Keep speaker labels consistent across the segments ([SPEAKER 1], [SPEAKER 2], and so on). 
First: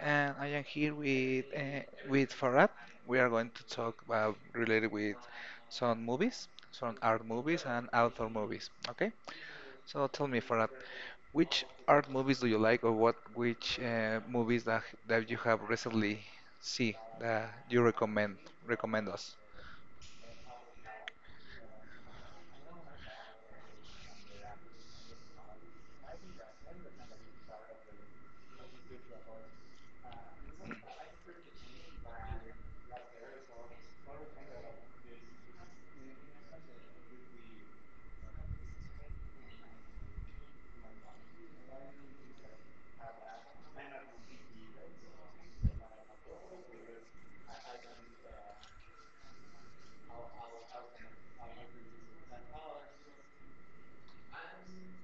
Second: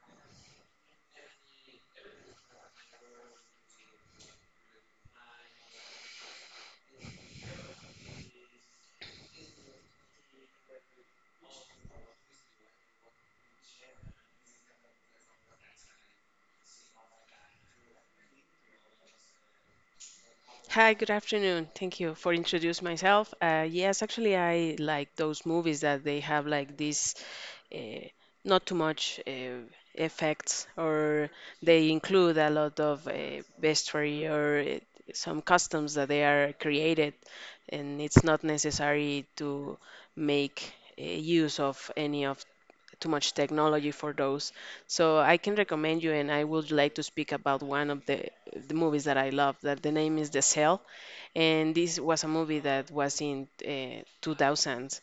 [SPEAKER 1] and I am here with Farad. We are going to talk about related with some movies, some art movies and outdoor movies. Okay, so tell me, Farad, which art movies do you like, or what which movies that you have recently see that you recommend us?
[SPEAKER 2] Hi, good afternoon. Thank you for introduce myself. Yes, actually, I like those movies that they have like this uh, not too much effects, or they include a lot of vestry or some customs that they are created, and it's not necessary to make use of any of too much technology for those. So I can recommend you, and I would like to speak about one of the movies that I love. That the name is The Cell and this was a movie that was in 2000s.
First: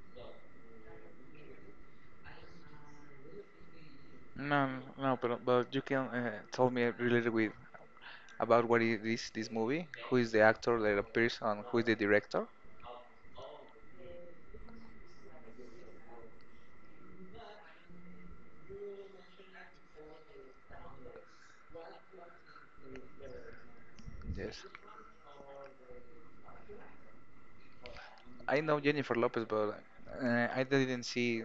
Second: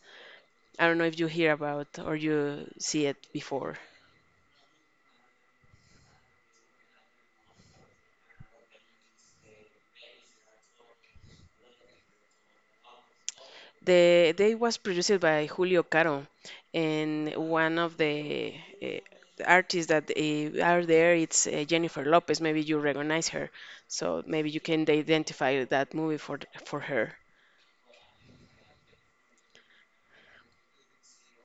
[SPEAKER 2] I don't know if you hear about or you see it before.
[SPEAKER 1] No, no, but you can tell me related with about what it is this movie, who is the actor that appears, and who is the director.
[SPEAKER 2] They was produced by Julio Caro, and one of the artists that are there it's Jennifer Lopez. Maybe you recognize her, so maybe you
[SPEAKER 1] Yes,
[SPEAKER 2] can identify that movie for her.
[SPEAKER 1] I know Jennifer Lopez, but I didn't see.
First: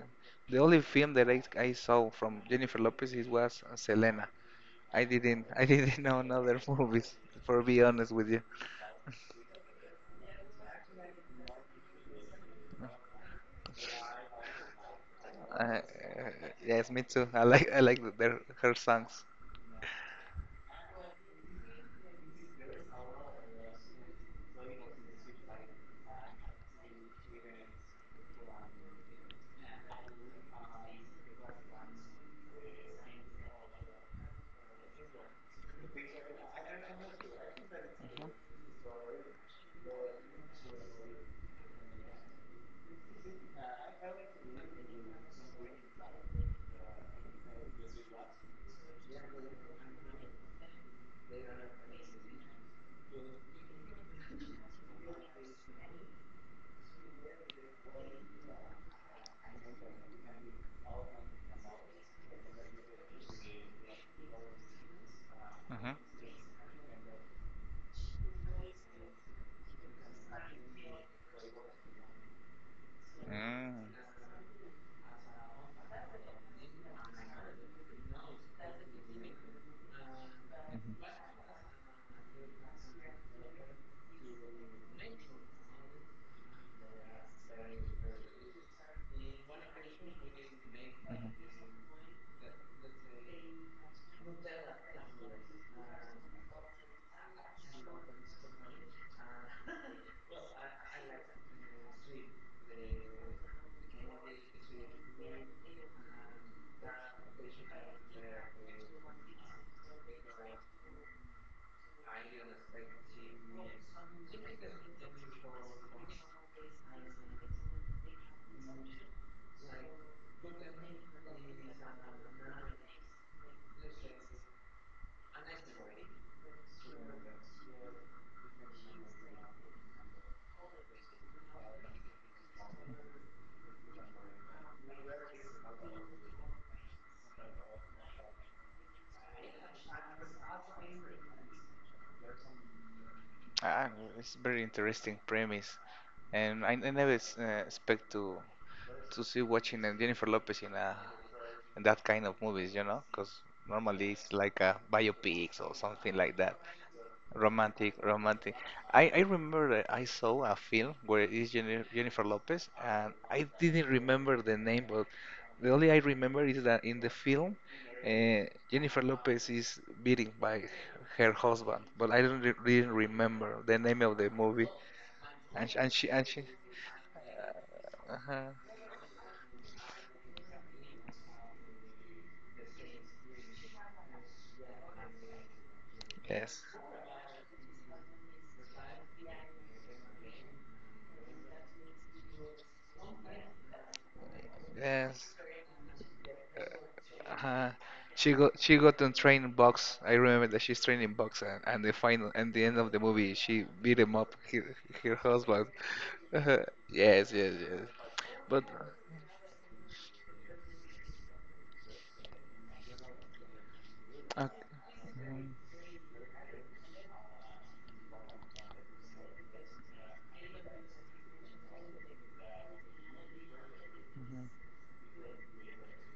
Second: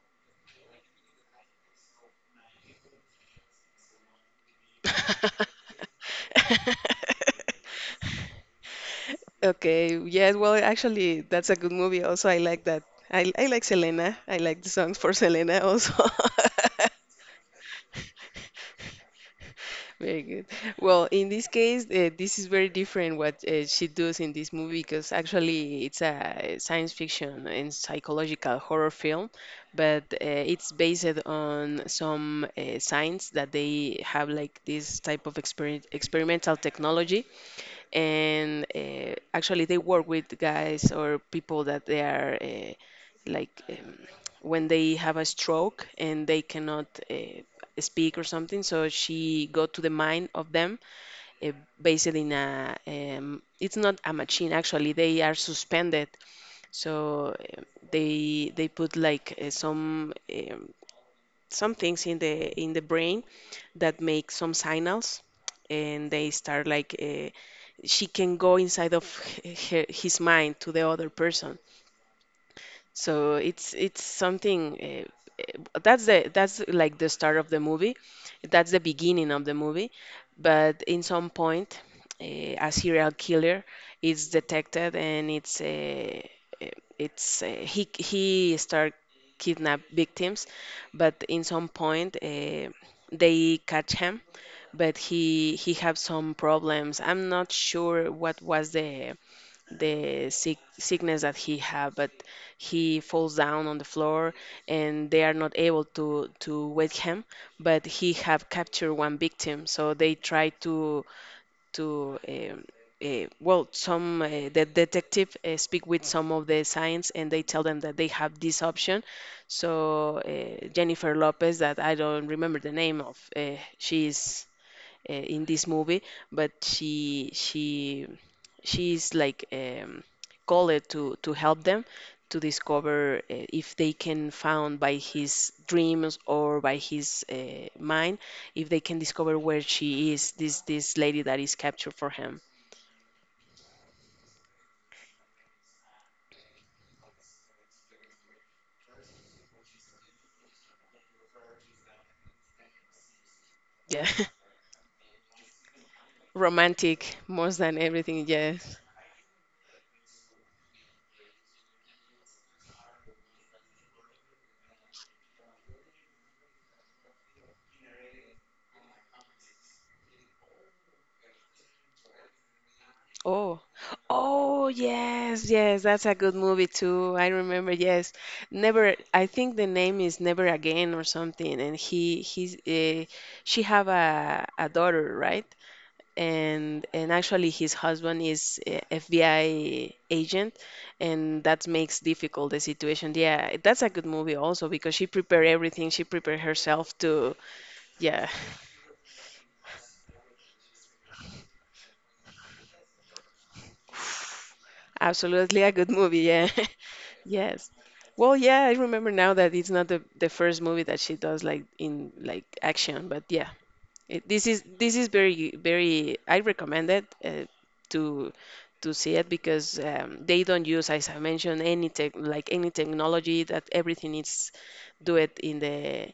[SPEAKER 1] The only film that I saw from Jennifer Lopez is was Selena. I didn't I didn't know another movies. For be honest with you,
[SPEAKER 2] Okay, yes, well, actually, that's a good movie also. I like that. I like Selena. I like the songs for Selena
[SPEAKER 1] uh, uh,
[SPEAKER 2] also.
[SPEAKER 1] yes, me too. I like the, their her songs.
[SPEAKER 2] Very good. Well, in this case, this is very different what she does in this movie because actually it's a science fiction and psychological horror film, but it's based on some science that they have like this type of experimental technology and actually they work with guys or people that they are like when they have a stroke and they cannot speak or something, so she got to the mind of them uh, based in a it's not a machine, actually they are suspended, so they put like some things in the brain that make some signals
[SPEAKER 1] Hmm.
[SPEAKER 2] and they start like she can go inside of her, his mind to the other person,
[SPEAKER 1] Mm.
[SPEAKER 2] so it's
[SPEAKER 1] Mhm.
[SPEAKER 2] it's something that's the that's like the start of the movie. That's the beginning of the movie. But in some point, uh, a serial killer is detected and uh, it's he start kidnap victims, but in some point they catch him. But he have some problems. I'm not sure what was the
[SPEAKER 1] Mhm.
[SPEAKER 2] the sick, sickness that he have, but he falls down on the floor and they are not able to wake him, but he have captured one victim, so they try to to um, well, some the detective speak with some of the science and they tell them that they have this option, so Jennifer Lopez, that I don't remember the name of she's in this movie, but she's like called to help them to discover if they can found by his dreams or by his mind, if they can discover where she is, this lady that is captured for him.
[SPEAKER 1] Ah, it's very interesting premise, and I never expect to see watching Jennifer Lopez in a in that kind of movies, you know, because
[SPEAKER 2] Yeah.
[SPEAKER 1] normally it's like a biopics or something like that.
[SPEAKER 2] Romantic more than
[SPEAKER 1] Romantic,
[SPEAKER 2] everything,
[SPEAKER 1] romantic.
[SPEAKER 2] yes.
[SPEAKER 1] I remember that I saw a film where it's Jennifer Lopez, and I didn't remember the name, but the only I remember is that in the film, Jennifer Lopez is beaten by her husband, but I don't re didn't remember
[SPEAKER 2] Oh,
[SPEAKER 1] the name of the movie.
[SPEAKER 2] oh yes,
[SPEAKER 1] And she,
[SPEAKER 2] yes,
[SPEAKER 1] and
[SPEAKER 2] that's
[SPEAKER 1] she,
[SPEAKER 2] a
[SPEAKER 1] and
[SPEAKER 2] good
[SPEAKER 1] she,
[SPEAKER 2] movie too. I remember, yes.
[SPEAKER 1] uh-huh.
[SPEAKER 2] Never, I think the name is Never Again or something. And she have a daughter, right?
[SPEAKER 1] Yes,
[SPEAKER 2] And actually, his husband is FBI agent, and that makes difficult the situation. Yeah, that's a good movie also because she
[SPEAKER 1] yes.
[SPEAKER 2] prepared everything. She prepared herself to,
[SPEAKER 1] Uh,
[SPEAKER 2] yeah,
[SPEAKER 1] she got on training box. I remember that she's training box, and the final and the end of the movie, she beat him up, her, her
[SPEAKER 2] absolutely
[SPEAKER 1] husband.
[SPEAKER 2] a good movie. Yeah.
[SPEAKER 1] Yes, yes,
[SPEAKER 2] Yes.
[SPEAKER 1] yes.
[SPEAKER 2] Well, yeah,
[SPEAKER 1] But
[SPEAKER 2] I remember now that it's not the first movie that she does like in like action, but yeah, it, this
[SPEAKER 1] okay.
[SPEAKER 2] is this is
[SPEAKER 1] Mhm,
[SPEAKER 2] very very I recommend it to see it because they don't use, as I mentioned, any tech like any technology, that everything is
[SPEAKER 1] mhm.
[SPEAKER 2] do it in the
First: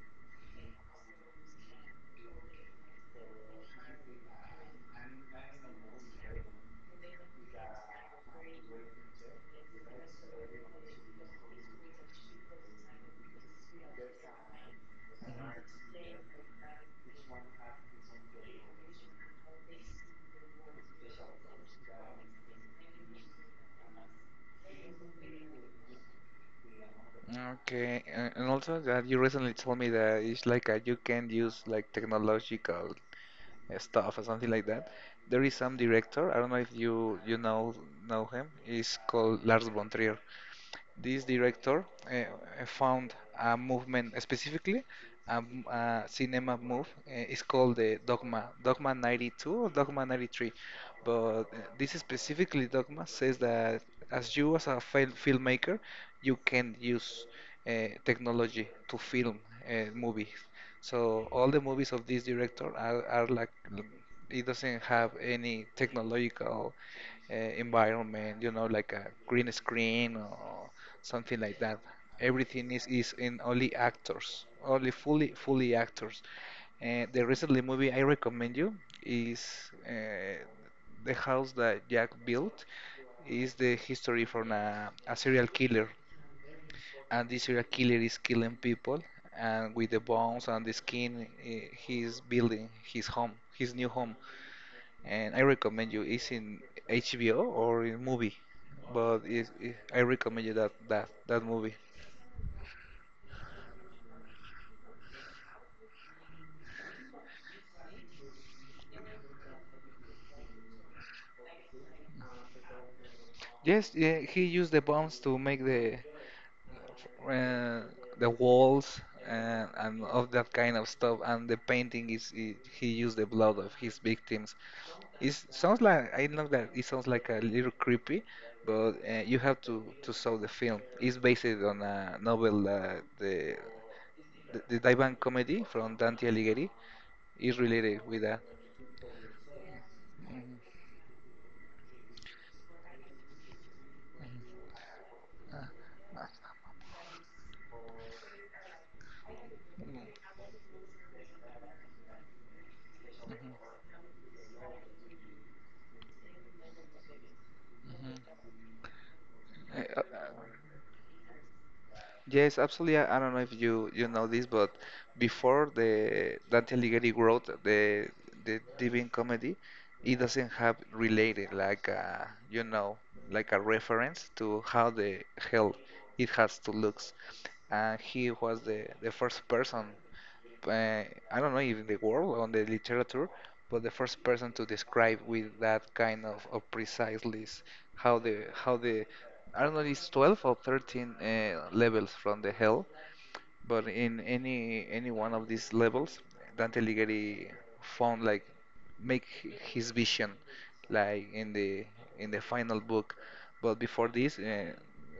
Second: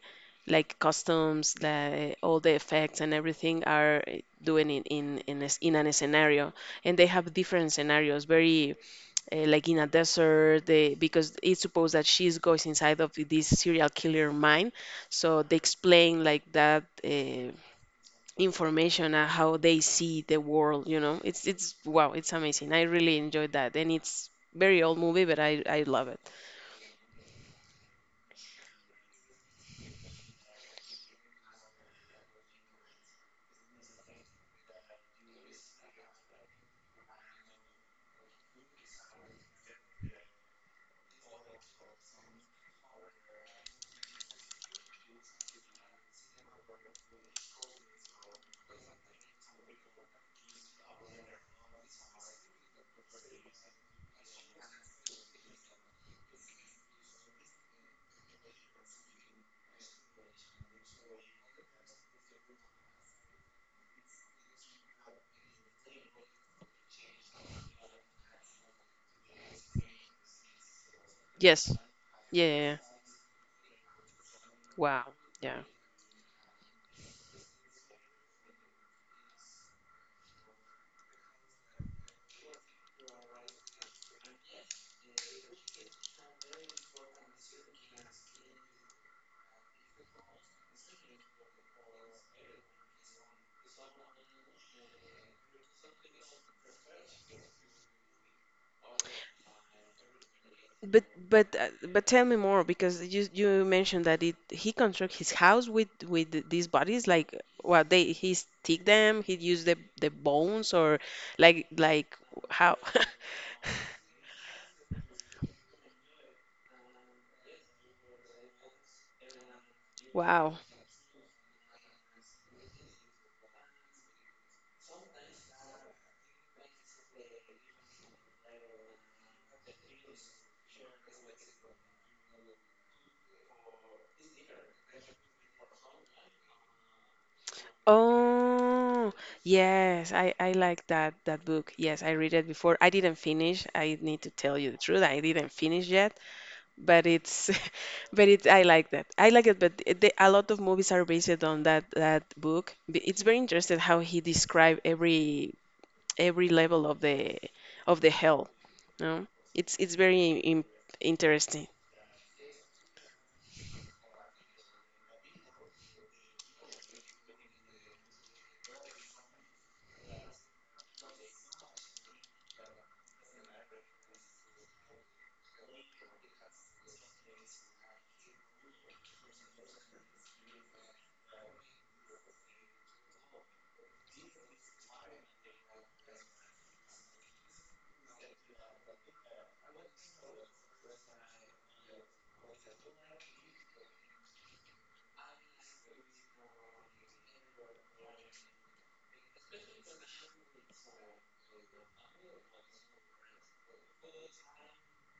[SPEAKER 2] like costumes, all the effects and everything are doing in a s in an scenario, and they have different scenarios, very like in a desert they, because it's supposed that she goes inside of this serial killer mind, so they explain like that information and how they see the world, you know, it's wow, it's amazing, I really enjoyed that, and it's very old movie, but I love it.
[SPEAKER 1] Mhm. Okay, a- and also that you recently told me that it's like you can use like technological stuff or something like that. There is some director. I don't know if you know him. He's called Lars von Trier. This director found a movement specifically a cinema move. It's called the Dogma 92 or Dogma 93. But this specifically Dogma says that as a filmmaker, you can use technology to film movies. So all the movies of this director are like it doesn't have any technological environment, you know, like a green screen or something like
[SPEAKER 2] Yes.
[SPEAKER 1] that.
[SPEAKER 2] Yeah, yeah.
[SPEAKER 1] Everything
[SPEAKER 2] Yeah.
[SPEAKER 1] is in only actors, only
[SPEAKER 2] Wow. Yeah.
[SPEAKER 1] fully actors. And the recently movie I recommend you is uh, the house that Jack built is the history from a serial killer and the serial killer is killing people, and with the bones and the skin, eh, he's building his home, his new home. And I recommend you. It's in HBO or in movie, but I recommend you that
[SPEAKER 2] But
[SPEAKER 1] that movie.
[SPEAKER 2] but tell me more because you mentioned that it he construct his house with these bodies like, well, they he stick them, he used the bones or like how.
[SPEAKER 1] Yes, yeah, he used the bombs to make uh, the walls and of that
[SPEAKER 2] Wow.
[SPEAKER 1] kind of stuff. And the painting is he used the blood of his victims. It sounds like I know that it sounds like a little creepy, but you have to saw the film. It's based on a novel, the Divan comedy from Dante Alighieri. Is related with that.
[SPEAKER 2] Oh yes, I
[SPEAKER 1] Mhm.
[SPEAKER 2] like that book, yes, I read it before. I didn't finish, I need to tell you the truth, I didn't finish yet, but it's but it I like that. I like it, but a lot of movies are based on that book. It's very
[SPEAKER 1] Mhm.
[SPEAKER 2] interesting how he described every level of the hell. No, it's
[SPEAKER 1] Mhm.
[SPEAKER 2] it's very interesting.
[SPEAKER 1] Yes, absolutely. I don't know if you know this, but before the Dante Alighieri wrote the Divine Comedy, it doesn't have related like a, you know like a reference to how the hell it has to looks and he was the first person uh, I don't know if in the world on the literature but the first person to describe with that kind of precise list how the I don't know it's 12 or 13 levels from the hell but in any one of these levels, Dante Alighieri found like make his vision like in the final book. But before this,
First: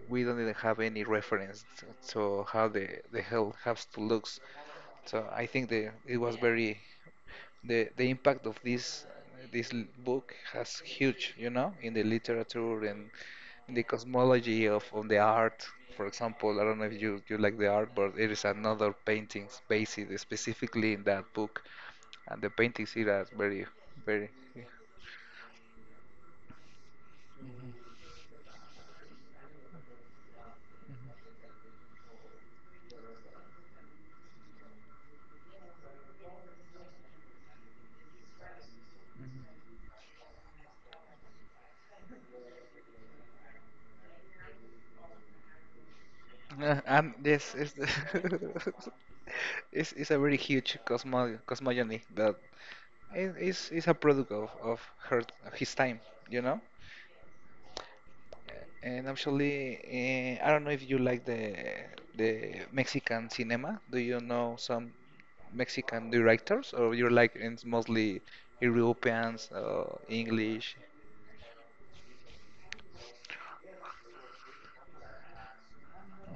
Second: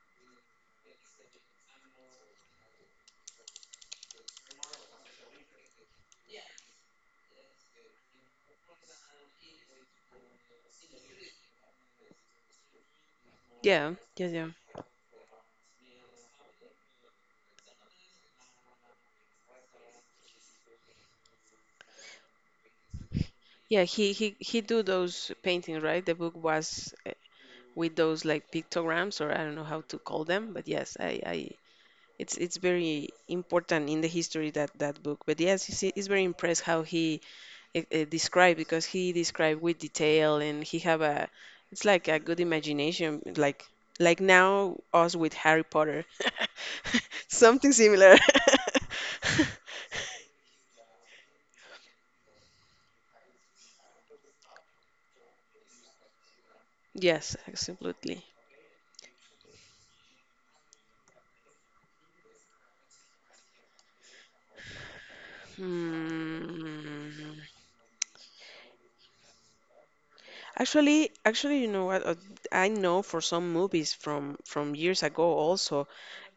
[SPEAKER 1] we don't even have any reference to how the hell has to looks. So I think the it was Yeah. very the impact of this this book has huge, you know, in the literature and in the
[SPEAKER 2] Yeah, yeah, yeah.
[SPEAKER 1] cosmology of the art. For example, I don't know if you like the art, but there is another paintings based specifically in that book, and the paintings here are very,
[SPEAKER 2] Yeah, he
[SPEAKER 1] very.
[SPEAKER 2] he he
[SPEAKER 1] Yeah.
[SPEAKER 2] do those paintings, right? The book was with those like pictograms, or I don't know how to call them, but yes, I it's very important in the history that that book. But yes, he's very impressed how he describe, because he described with detail and he have a it's like a good imagination, like now us with Harry Potter,
[SPEAKER 1] And yes,
[SPEAKER 2] something
[SPEAKER 1] it's,
[SPEAKER 2] similar.
[SPEAKER 1] it's a very huge cosmogony that is it's a product of her of his time, you know.
[SPEAKER 2] Yes, absolutely.
[SPEAKER 1] And actually, I don't know if you like the Mexican cinema. Do you know some Mexican directors, or you're
[SPEAKER 2] Hmm.
[SPEAKER 1] like it's mostly Europeans or English?
[SPEAKER 2] Actually, you know what? I know for some movies from years ago also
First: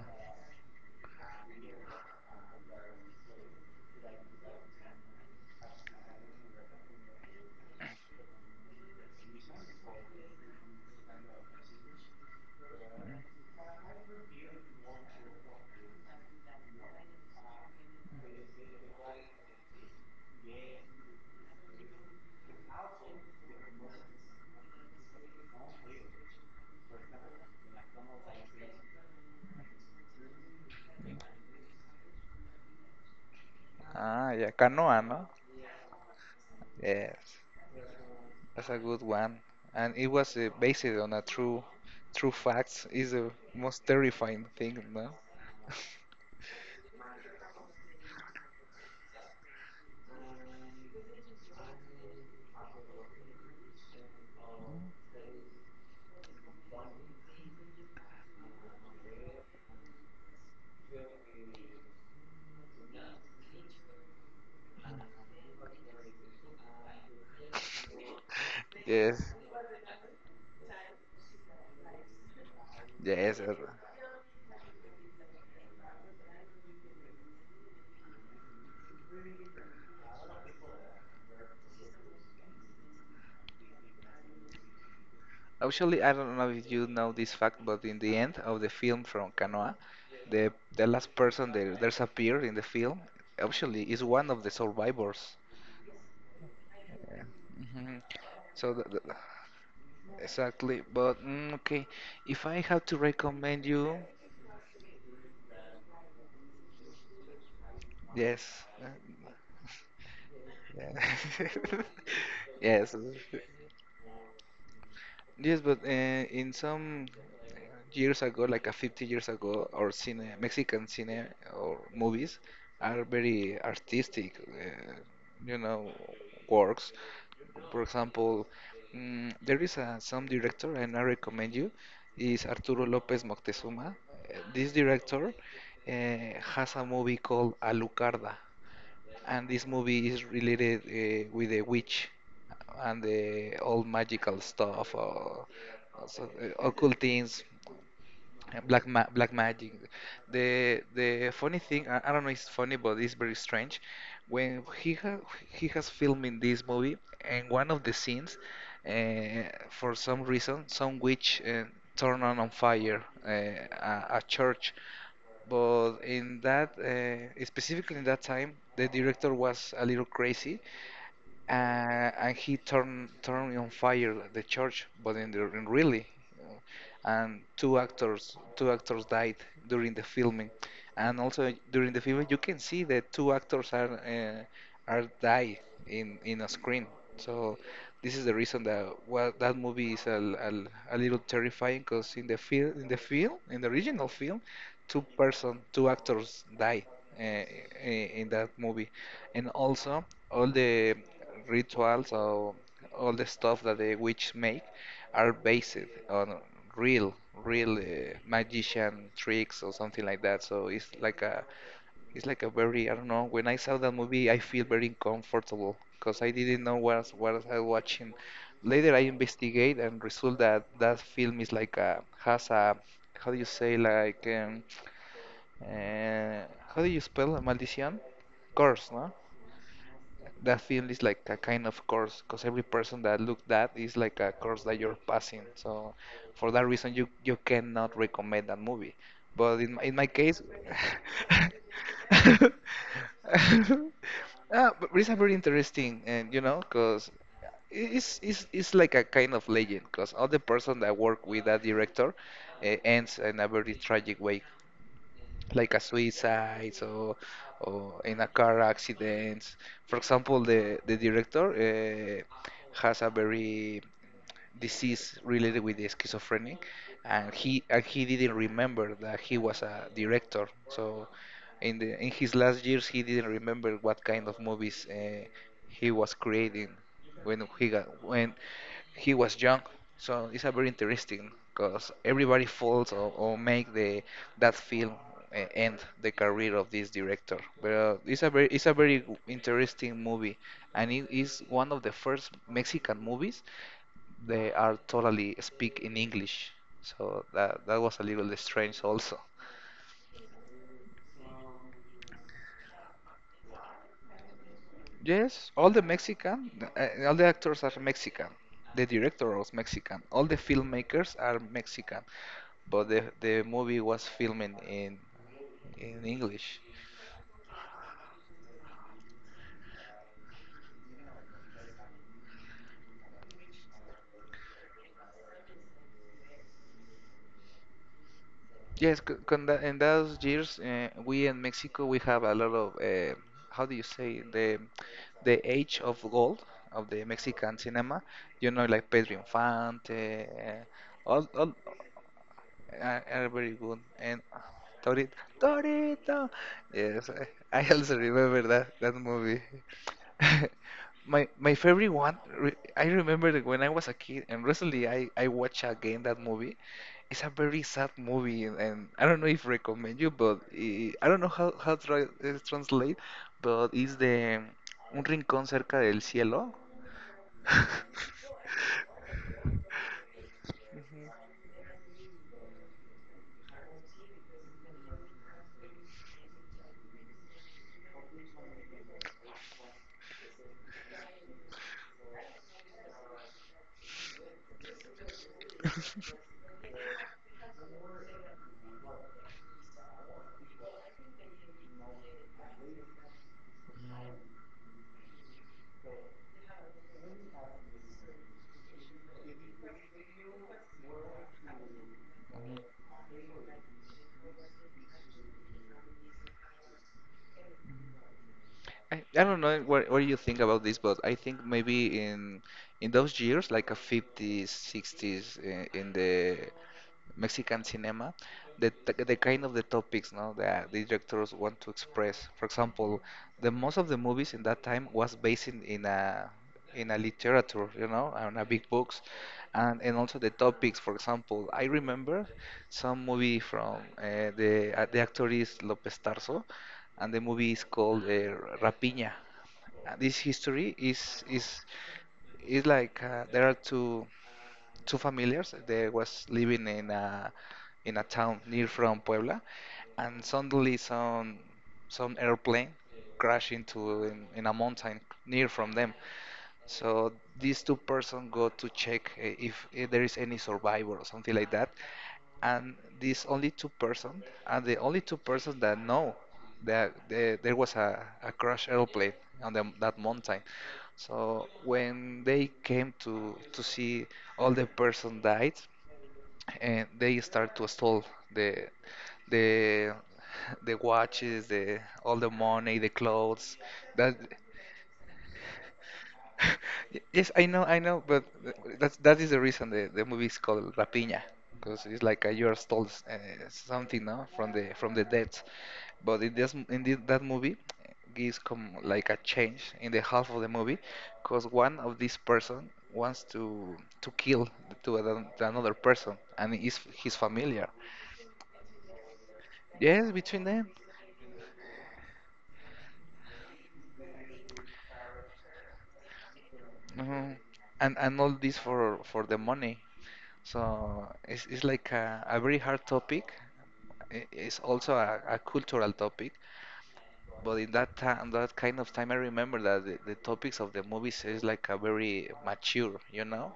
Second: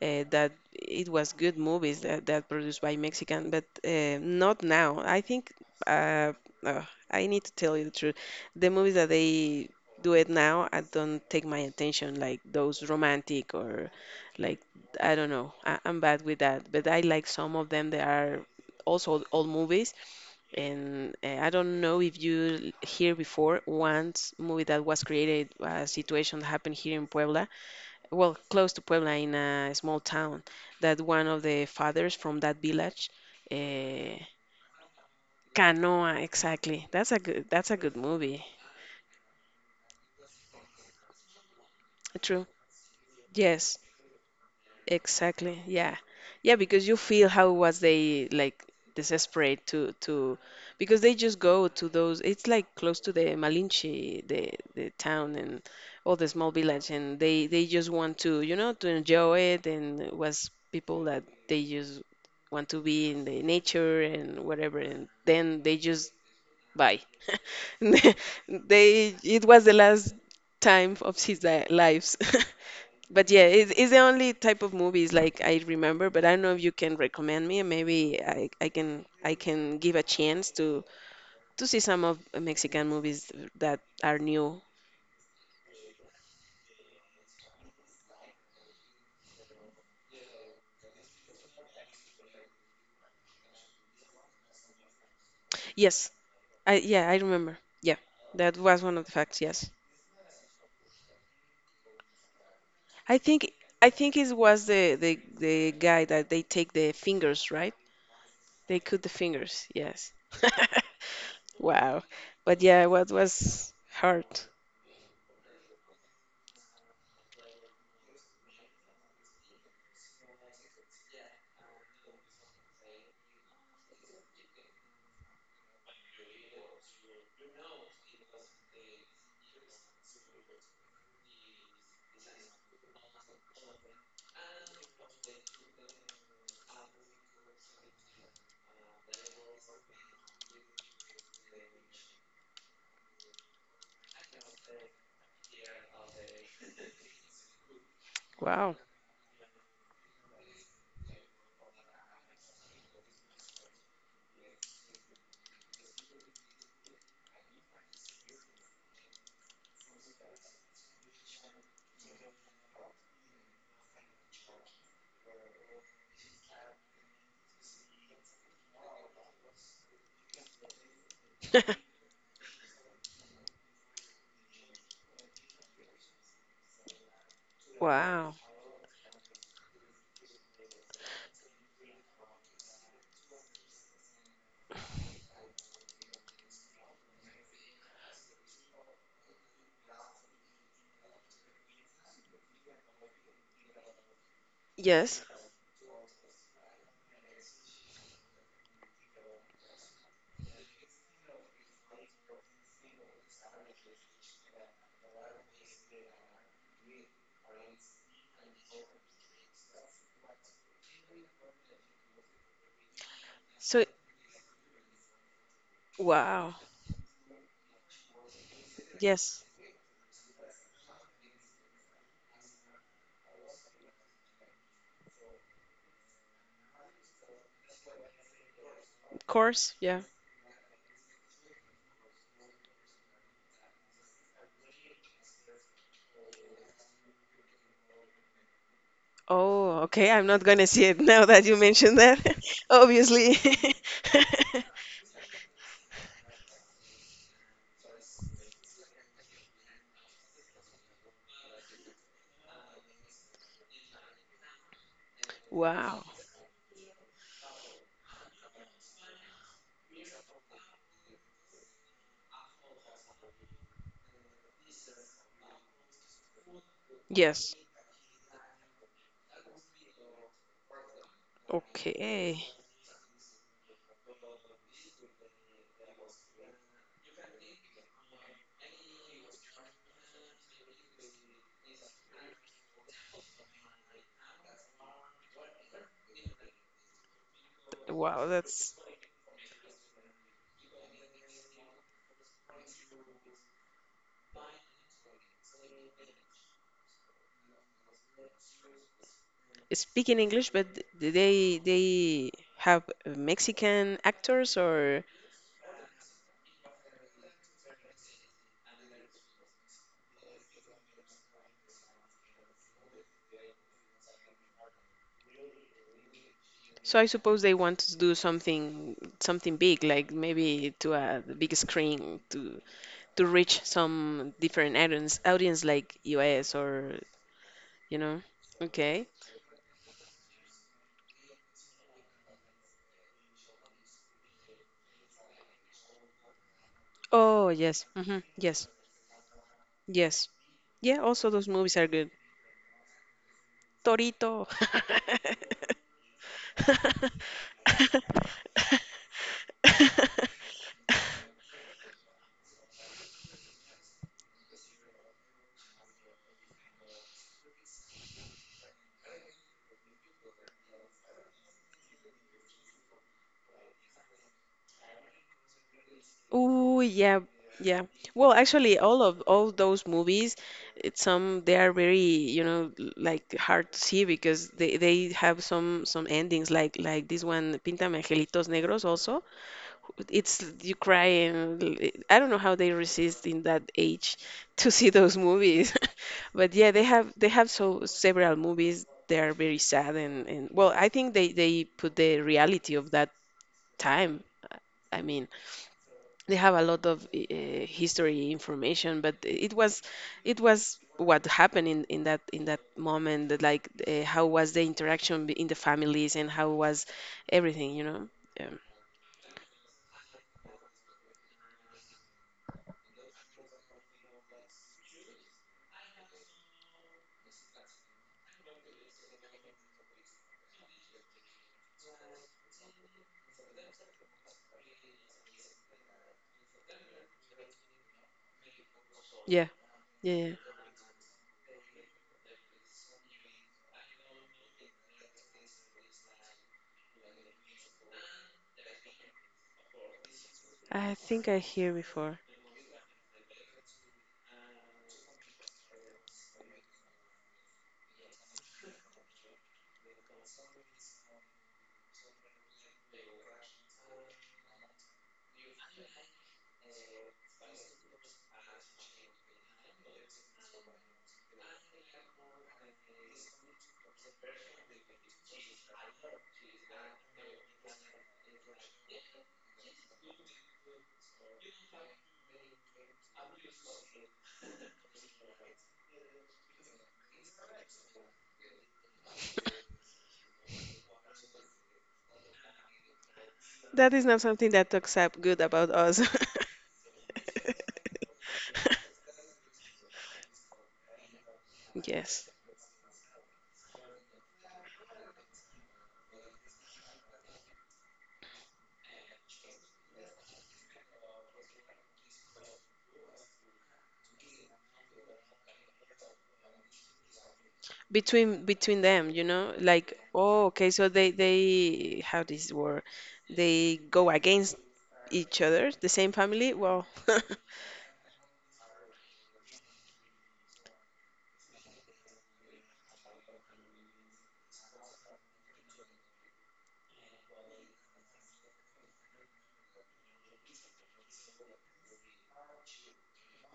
[SPEAKER 2] that it was good movies that, that produced by Mexican, but not now. I think uh, uh, I need to tell you the truth. The movies that they do it now, I don't take my attention, like those romantic or like I don't know. I'm bad with that, but I like some of them. They are also old movies, and I don't know if you hear before once movie that was created a situation that happened here in Puebla, well, close to Puebla in a small town, that one of the fathers from that village, uh,
[SPEAKER 1] Ah, yeah, Canoa, no?
[SPEAKER 2] Canoa, exactly. That's a
[SPEAKER 1] Yes,
[SPEAKER 2] good, that's a good movie.
[SPEAKER 1] that's a good one. And it was based on a true
[SPEAKER 2] True.
[SPEAKER 1] facts. Is the
[SPEAKER 2] Yes.
[SPEAKER 1] most terrifying thing, no?
[SPEAKER 2] Exactly. Yeah. Yeah, because you feel how was they like desperate to because they just go to those, it's like close to the Malinche, the town and all the small village, and they just want to, you know, to enjoy it, and it was people that they just want to be in the nature and whatever, and then they just bye. They
[SPEAKER 1] Yes,
[SPEAKER 2] it was the last time of his lives. But
[SPEAKER 1] yes.
[SPEAKER 2] yeah, it's the only type of movies like I remember, but I don't know if you can recommend me. Maybe I can give a chance to see some of Mexican movies that are new.
[SPEAKER 1] Actually, I don't know if you know this fact, but in the end of the film from Canoa, the last person that there's appeared in the film actually is one of the survivors.
[SPEAKER 2] Yes, I yeah, I
[SPEAKER 1] Yeah.
[SPEAKER 2] remember. Yeah,
[SPEAKER 1] Hmm.
[SPEAKER 2] that
[SPEAKER 1] So
[SPEAKER 2] was
[SPEAKER 1] th
[SPEAKER 2] one
[SPEAKER 1] th
[SPEAKER 2] of the facts. Yes,
[SPEAKER 1] exactly, but mm, okay, if I have to
[SPEAKER 2] I think
[SPEAKER 1] recommend
[SPEAKER 2] I
[SPEAKER 1] you,
[SPEAKER 2] think it was the guy that they take the fingers, right?
[SPEAKER 1] yes,
[SPEAKER 2] They
[SPEAKER 1] uh,
[SPEAKER 2] cut the fingers, yes.
[SPEAKER 1] yeah.
[SPEAKER 2] Wow. But yeah,
[SPEAKER 1] Yes,
[SPEAKER 2] what was hard?
[SPEAKER 1] yes, but in some years ago, like a 50 years ago, our Mexican cine or movies are very artistic, you know, works. For example, mm, there is a, some director, and I recommend you, is Arturo López Moctezuma. This director has a movie called Alucarda and this movie is related with the witch and the all magical stuff or, occult things.
[SPEAKER 2] Wow.
[SPEAKER 1] Black magic. The funny thing, I don't know, it's funny, but it's very strange. When he ha he has filmed in this movie, and one of the scenes, for some reason, some witch turned on fire a church. But in that, specifically in that time, the director was a little crazy, and he turned on fire the church, but in, the, in really, you know, and
[SPEAKER 2] Wow.
[SPEAKER 1] two actors died during the filming, and also during the filming you can see that two actors are died in a screen. So this is the reason that well that movie is a little terrifying because in the original film two
[SPEAKER 2] Yes.
[SPEAKER 1] person, two actors die in that movie, and also all the rituals or all the stuff that the witch make are based on real, real magician tricks or something like that. So it's like a very, I don't know, when I saw
[SPEAKER 2] So,
[SPEAKER 1] that movie, I feel very uncomfortable because I
[SPEAKER 2] wow.
[SPEAKER 1] didn't know what I was watching. Later, I
[SPEAKER 2] Yes.
[SPEAKER 1] investigate and result that that film is like a, has a, how do you say, like, uh, how do you spell a maldición? Curse, no?
[SPEAKER 2] Of course. Yeah.
[SPEAKER 1] That film is like a kind of course because every person that looked that is like a course that you're passing so for that reason you you cannot recommend that movie but
[SPEAKER 2] Oh,
[SPEAKER 1] in my
[SPEAKER 2] okay. I'm
[SPEAKER 1] case
[SPEAKER 2] not gonna see it now that you mentioned that. Obviously.
[SPEAKER 1] Ah, but it's a very interesting and you know because it's like a kind of legend because all the person that work with that director ends in a very tragic way like a
[SPEAKER 2] Wow.
[SPEAKER 1] suicide or in a car accident. For example, the director has a very disease related with the schizophrenic, and
[SPEAKER 2] Yes.
[SPEAKER 1] he didn't remember that he was a director. So in the in his
[SPEAKER 2] Okay.
[SPEAKER 1] last years, he didn't remember what kind of movies he was creating when he was young, so it's a very interesting because everybody falls or make the that film end the career of this director. But it's
[SPEAKER 2] Wow,
[SPEAKER 1] a very
[SPEAKER 2] that's
[SPEAKER 1] interesting movie, and it is one of the first Mexican movies they are totally speak in English. So that that was a little strange also.
[SPEAKER 2] speaking English, but they have Mexican actors or
[SPEAKER 1] Yes, all the Mexican, all the actors are Mexican. The director was Mexican. All the filmmakers are Mexican. But the movie was filming in English.
[SPEAKER 2] so. I suppose they want to do something something big, like maybe to a big screen to reach some different audience like US or you know.
[SPEAKER 1] Yes,
[SPEAKER 2] Okay.
[SPEAKER 1] in those years, we in Mexico we have a lot of how do you say the age of gold of the
[SPEAKER 2] Oh
[SPEAKER 1] Mexican
[SPEAKER 2] yes.
[SPEAKER 1] cinema.
[SPEAKER 2] Hmm.
[SPEAKER 1] You know,
[SPEAKER 2] Yes.
[SPEAKER 1] like Pedro
[SPEAKER 2] Yes.
[SPEAKER 1] Infante,
[SPEAKER 2] Yeah. Also, those
[SPEAKER 1] all
[SPEAKER 2] movies are good.
[SPEAKER 1] are very good. And
[SPEAKER 2] Torito.
[SPEAKER 1] Torito, Torito. Yes, I also remember that that movie. My favorite one. Re I remember that when I was a kid, and recently I watched again that movie. It's a very sad movie, and I don't know if recommend you, but I don't know how to translate, but it's the Un rincón cerca del cielo.
[SPEAKER 2] Oh yeah, yeah. Well, actually, all of all those movies, it's some they are very, you know, like hard to see because they have some endings like this one, Píntame Angelitos Negros also. It's you cry and I don't know how they resist in that age to see those movies. But yeah, they have so several movies. They are very sad, and well, I think they put the reality of that time. I mean, they have a lot of history information, but it was what happened in that moment, that like how was the interaction in the families and how was everything, you know. um,
[SPEAKER 1] I don't know what you think about this, but I think maybe in those years, like a 50s, 60s, in the Mexican cinema, the kind of the topics, no, that the directors want to express. For example, the most of the movies in that time was based in a in a literature, you know, on a big books,
[SPEAKER 2] yeah,
[SPEAKER 1] and
[SPEAKER 2] yeah,
[SPEAKER 1] also the
[SPEAKER 2] yeah.
[SPEAKER 1] topics. For example, I remember some movie from the actor is López Tarso, and the movie is called Rapiña. This history
[SPEAKER 2] I
[SPEAKER 1] is
[SPEAKER 2] think I
[SPEAKER 1] is
[SPEAKER 2] hear before
[SPEAKER 1] is like there are two familiars. They was living in a town near from Puebla, and suddenly some airplane crashed into in a mountain near from them. So these two persons go to check if there is any survivor or something like that. And these only two persons are the only two persons that know that there was a crashed airplane on that mountain. So when they came to see all the person died, and they start to steal the the the watches, the all the money, the clothes.
[SPEAKER 2] that is
[SPEAKER 1] That
[SPEAKER 2] not something that talks up good about us.
[SPEAKER 1] Yes, I know, but th- that's that is the reason the movie is called Rapina, because it's like
[SPEAKER 2] Yes,
[SPEAKER 1] you are stole something, no, from the dead. But in this that movie, gives come like a change in the half of the movie, because one of these person wants to kill the another person, and is his familiar.
[SPEAKER 2] between between them, you know, like,
[SPEAKER 1] Yes, between
[SPEAKER 2] oh,
[SPEAKER 1] them,
[SPEAKER 2] okay, so they how this war they go against each other, the same family. Well,
[SPEAKER 1] hmm and all this for the money. So it's like a very hard topic. It's also a cultural topic. But in that time, that kind of time, I remember that the topics of the movies is like a very mature, you know?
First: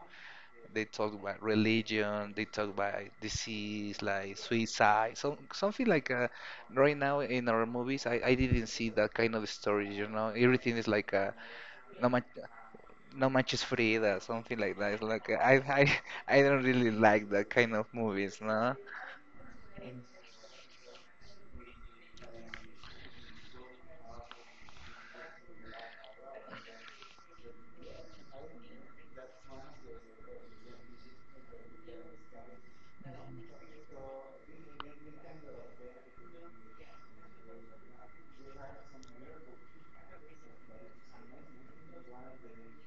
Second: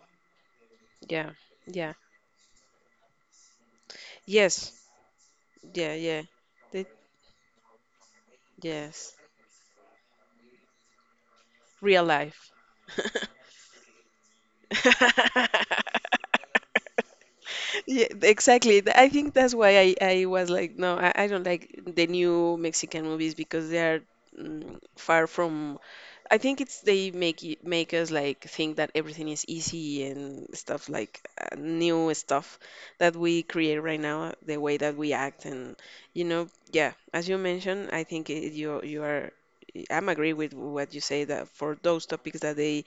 [SPEAKER 1] They talk
[SPEAKER 2] yeah,
[SPEAKER 1] about
[SPEAKER 2] yeah,
[SPEAKER 1] religion, they talk about disease, like
[SPEAKER 2] yes,
[SPEAKER 1] suicide, some, something
[SPEAKER 2] yeah,
[SPEAKER 1] like
[SPEAKER 2] yeah, they-
[SPEAKER 1] right now in our movies, I didn't see that
[SPEAKER 2] yes,
[SPEAKER 1] kind of stories, you know? Everything is like a,
[SPEAKER 2] real life.
[SPEAKER 1] no Match is free, Frida, something like that. It's like uh, I I I don't really like that kind of
[SPEAKER 2] Yeah,
[SPEAKER 1] movies, no.
[SPEAKER 2] exactly. I think that's why I was like, no, I don't like the new Mexican movies because they are mm, far from. I think it's they make make us like think that everything is easy and stuff, like new stuff that we create right now, the way that we act and you know, yeah. As you mentioned, I think it, you are. I'm agree with what you say that for those topics that they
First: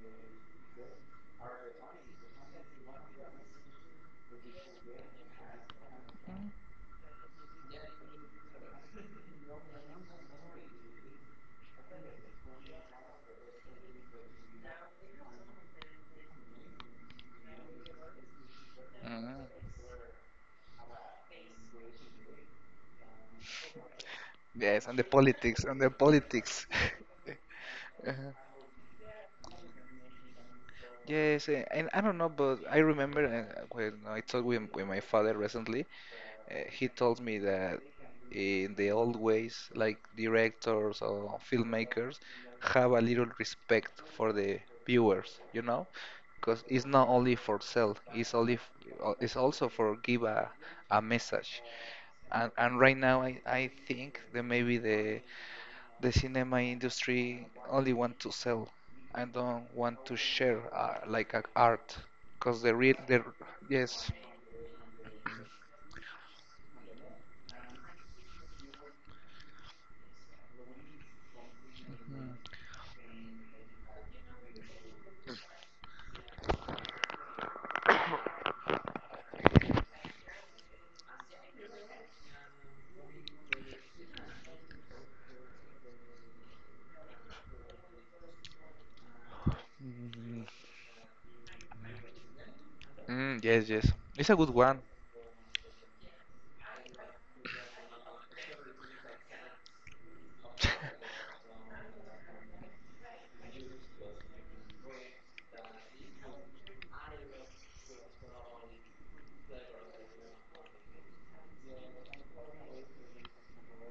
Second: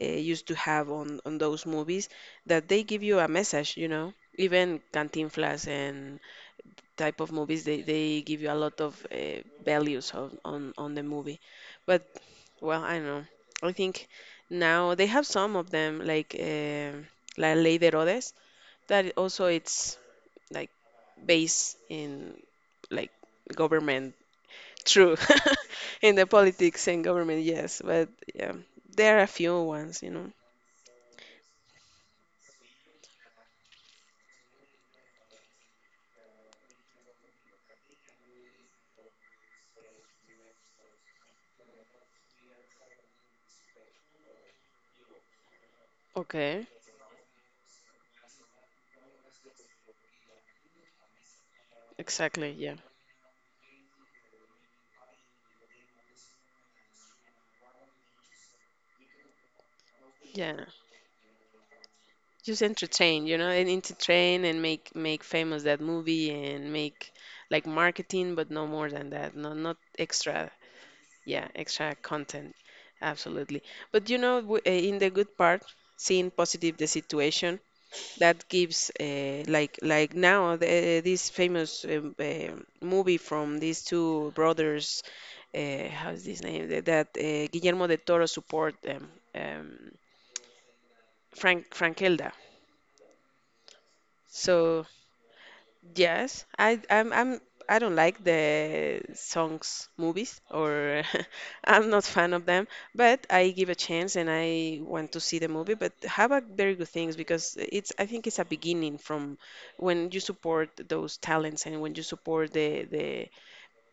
[SPEAKER 2] used to have on those movies that they give you a message, you know. Even Cantinflas and type of movies, they give you a lot of values on, on the movie. But well, I don't know, I think now they have some of them like La Ley de Herodes, that
[SPEAKER 1] Mm.
[SPEAKER 2] also it's like based in like government.
[SPEAKER 1] Yes, and the
[SPEAKER 2] True.
[SPEAKER 1] politics, and the
[SPEAKER 2] In the
[SPEAKER 1] politics.
[SPEAKER 2] politics and government, yes, but
[SPEAKER 1] Uh-huh.
[SPEAKER 2] yeah, there are a few ones, you know.
[SPEAKER 1] Yes, eh, and I don't know, but I remember when I talked with my father recently. He told me that in the old ways, like directors or filmmakers, have a little respect for the viewers, you know, because
[SPEAKER 2] Okay.
[SPEAKER 1] it's not only for sell, it's only it's also for give a message.
[SPEAKER 2] Exactly, yeah.
[SPEAKER 1] And right now, I think that maybe the cinema industry only want to sell and don't want to share
[SPEAKER 2] Yeah.
[SPEAKER 1] like a art, because
[SPEAKER 2] Just
[SPEAKER 1] the real the
[SPEAKER 2] entertain, you know, and
[SPEAKER 1] yes.
[SPEAKER 2] entertain and make famous that movie and make like marketing, but no more than that. No, not extra. Yeah, extra content. Absolutely. But you know, in the good part, seeing positive the situation, that gives like now the, this famous movie from these two brothers, how's this name? That Guillermo de Toro support, um,
[SPEAKER 1] Mhm.
[SPEAKER 2] Frank.
[SPEAKER 1] Mm, yes, yes. It's a good one.
[SPEAKER 2] So yes, I'm I don't like the songs movies, or I'm not fan of them, but I give a chance and I want to see the movie, but have a very good things, because it's, I think it's a beginning from when you support those talents and when you support the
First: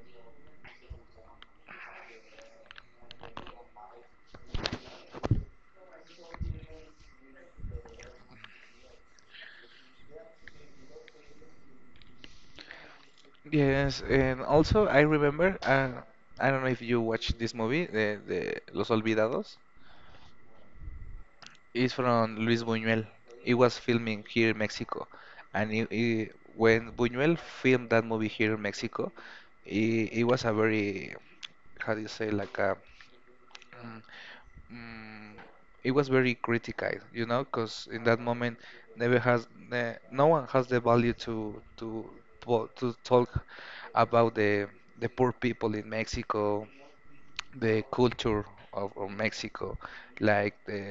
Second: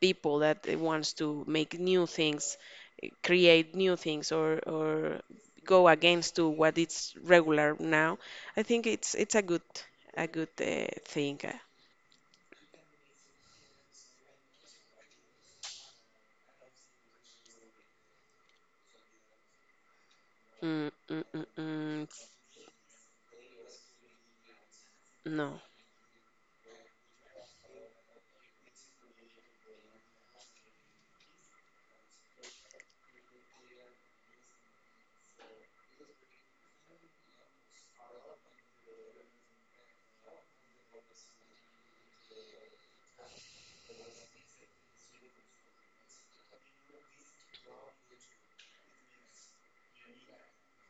[SPEAKER 2] people that wants to make new things, create new things, or go against to what is regular now. I think it's a good, a good thing.
[SPEAKER 1] Yes, and also I remember, I don't know if you watched this movie, the Los Olvidados.
[SPEAKER 2] Mm, mm, mm,
[SPEAKER 1] It's
[SPEAKER 2] mm,
[SPEAKER 1] from Luis Buñuel. It was filming here in Mexico.
[SPEAKER 2] no.
[SPEAKER 1] And when Buñuel filmed that movie here in Mexico, it was a very, how do you say, like a Mm, mm, it was very criticized, you know, because in that moment, never has ne no one has the value to to talk about the poor people in Mexico, the culture of Mexico, like the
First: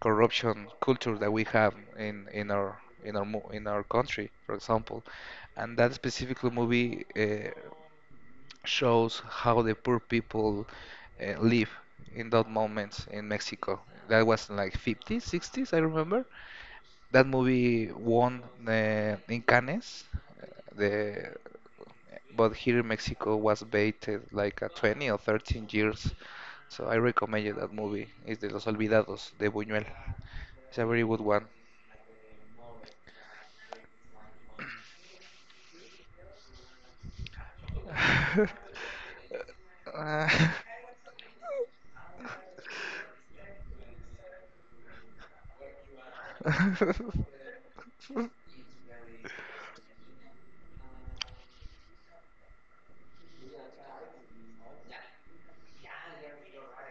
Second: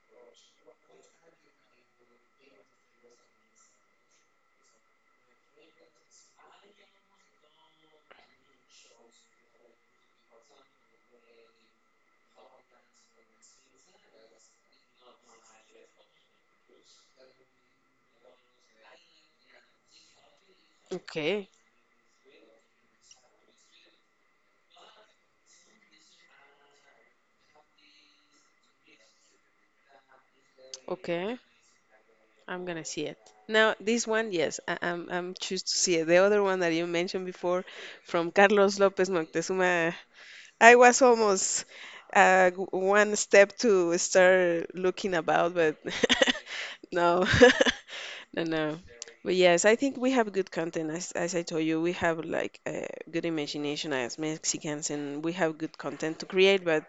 [SPEAKER 1] corruption culture that we have in our country, for example. And that specific movie shows how the poor people live in that moment in Mexico. That was in like 50s, 60s, I remember. That movie won in Cannes. The
[SPEAKER 2] Okay,
[SPEAKER 1] But here in Mexico was baited like a 20 or 13 years. So I recommend you that movie. It's de Los Olvidados de Buñuel. It's a very good
[SPEAKER 2] okay.
[SPEAKER 1] one.
[SPEAKER 2] I'm gonna see it. Now, this one, yes, I, I'm choose to see it. The other one that you mentioned before, from Carlos López Moctezuma,
[SPEAKER 1] Uh,
[SPEAKER 2] I was almost one step to start looking about, but no, no, no. But yes, I think we have good content. As I told you, we have like a good imagination as Mexicans, and we have good content to create. But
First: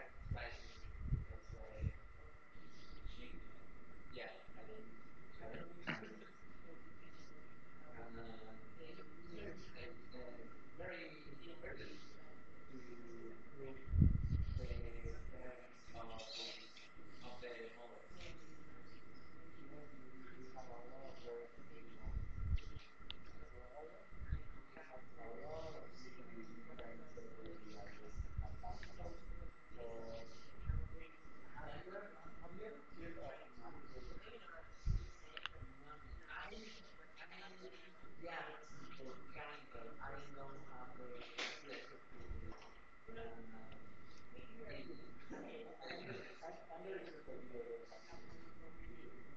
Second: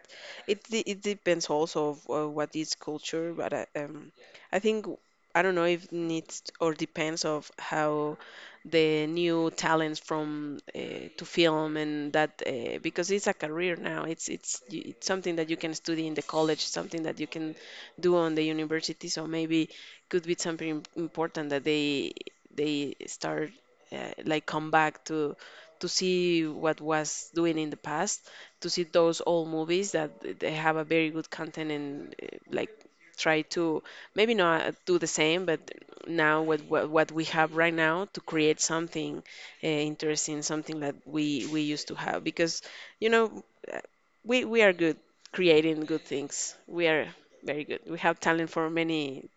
[SPEAKER 2] it depends also of what is culture. But I think, I don't know if needs or depends of how the new talents from to film and that because it's a career now, it's something that you can study in the college, something that you can do on the university. So maybe could be something important that they start like come back to see what was doing in the past, to see those old movies that they have a very good content and like try to maybe not do the same, but now with what we have right now to create something interesting, something that we used to have. Because you know, uh, we are good creating good things. We are very good. We have talent for many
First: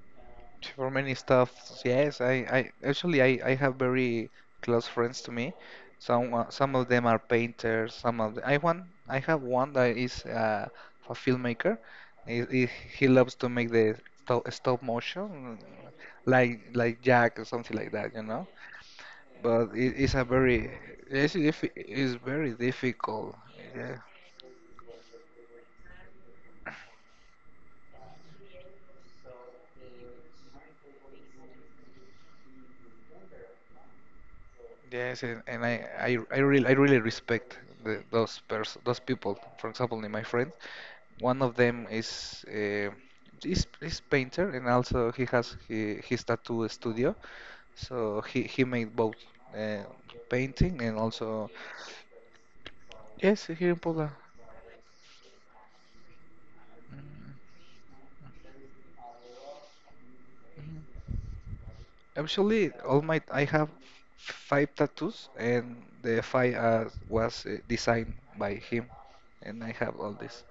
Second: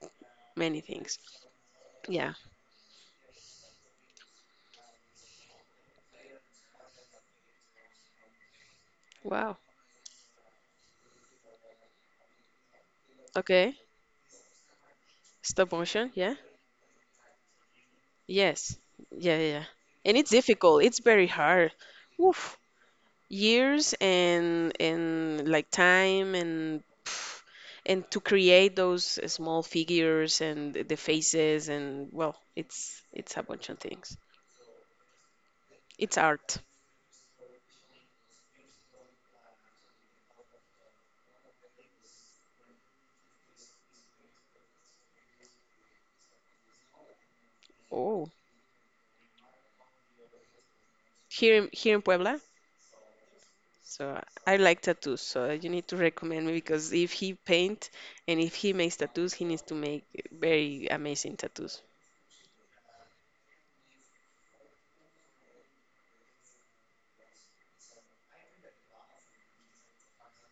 [SPEAKER 2] many
[SPEAKER 1] For many
[SPEAKER 2] things.
[SPEAKER 1] stuff, yes. I,
[SPEAKER 2] Yeah.
[SPEAKER 1] I actually I, I have very close friends to me. Some of them are painters. Some of I have
[SPEAKER 2] Wow.
[SPEAKER 1] one that is a filmmaker. He, he, he loves to make
[SPEAKER 2] Okay.
[SPEAKER 1] the stop motion,
[SPEAKER 2] Stop motion. Yeah.
[SPEAKER 1] like Jack or something like that, you know.
[SPEAKER 2] Yes. Yeah. Yeah. Yeah.
[SPEAKER 1] But it is
[SPEAKER 2] And
[SPEAKER 1] a
[SPEAKER 2] it's
[SPEAKER 1] very
[SPEAKER 2] difficult. It's very hard.
[SPEAKER 1] it's very
[SPEAKER 2] Woof.
[SPEAKER 1] difficult.
[SPEAKER 2] Years
[SPEAKER 1] Yeah.
[SPEAKER 2] and like time and pff, and to create those small figures and the faces, and well, it's a bunch of things.
[SPEAKER 1] Yes, and I, I,
[SPEAKER 2] It's
[SPEAKER 1] I
[SPEAKER 2] art.
[SPEAKER 1] really, I really respect those pers those people. For example, my friend, one of them is painter, and also he, his tattoo studio. So
[SPEAKER 2] Oh,
[SPEAKER 1] he made both uh, painting and also
[SPEAKER 2] here in, here in Puebla.
[SPEAKER 1] yes, here in Poland.
[SPEAKER 2] So I like tattoos. So you need to recommend me because if he
[SPEAKER 1] Mm,
[SPEAKER 2] paint and if he makes tattoos, he needs to make very
[SPEAKER 1] mhm.
[SPEAKER 2] amazing tattoos.
[SPEAKER 1] Actually, all my I have five tattoos, and the five was designed by him, and I have all this.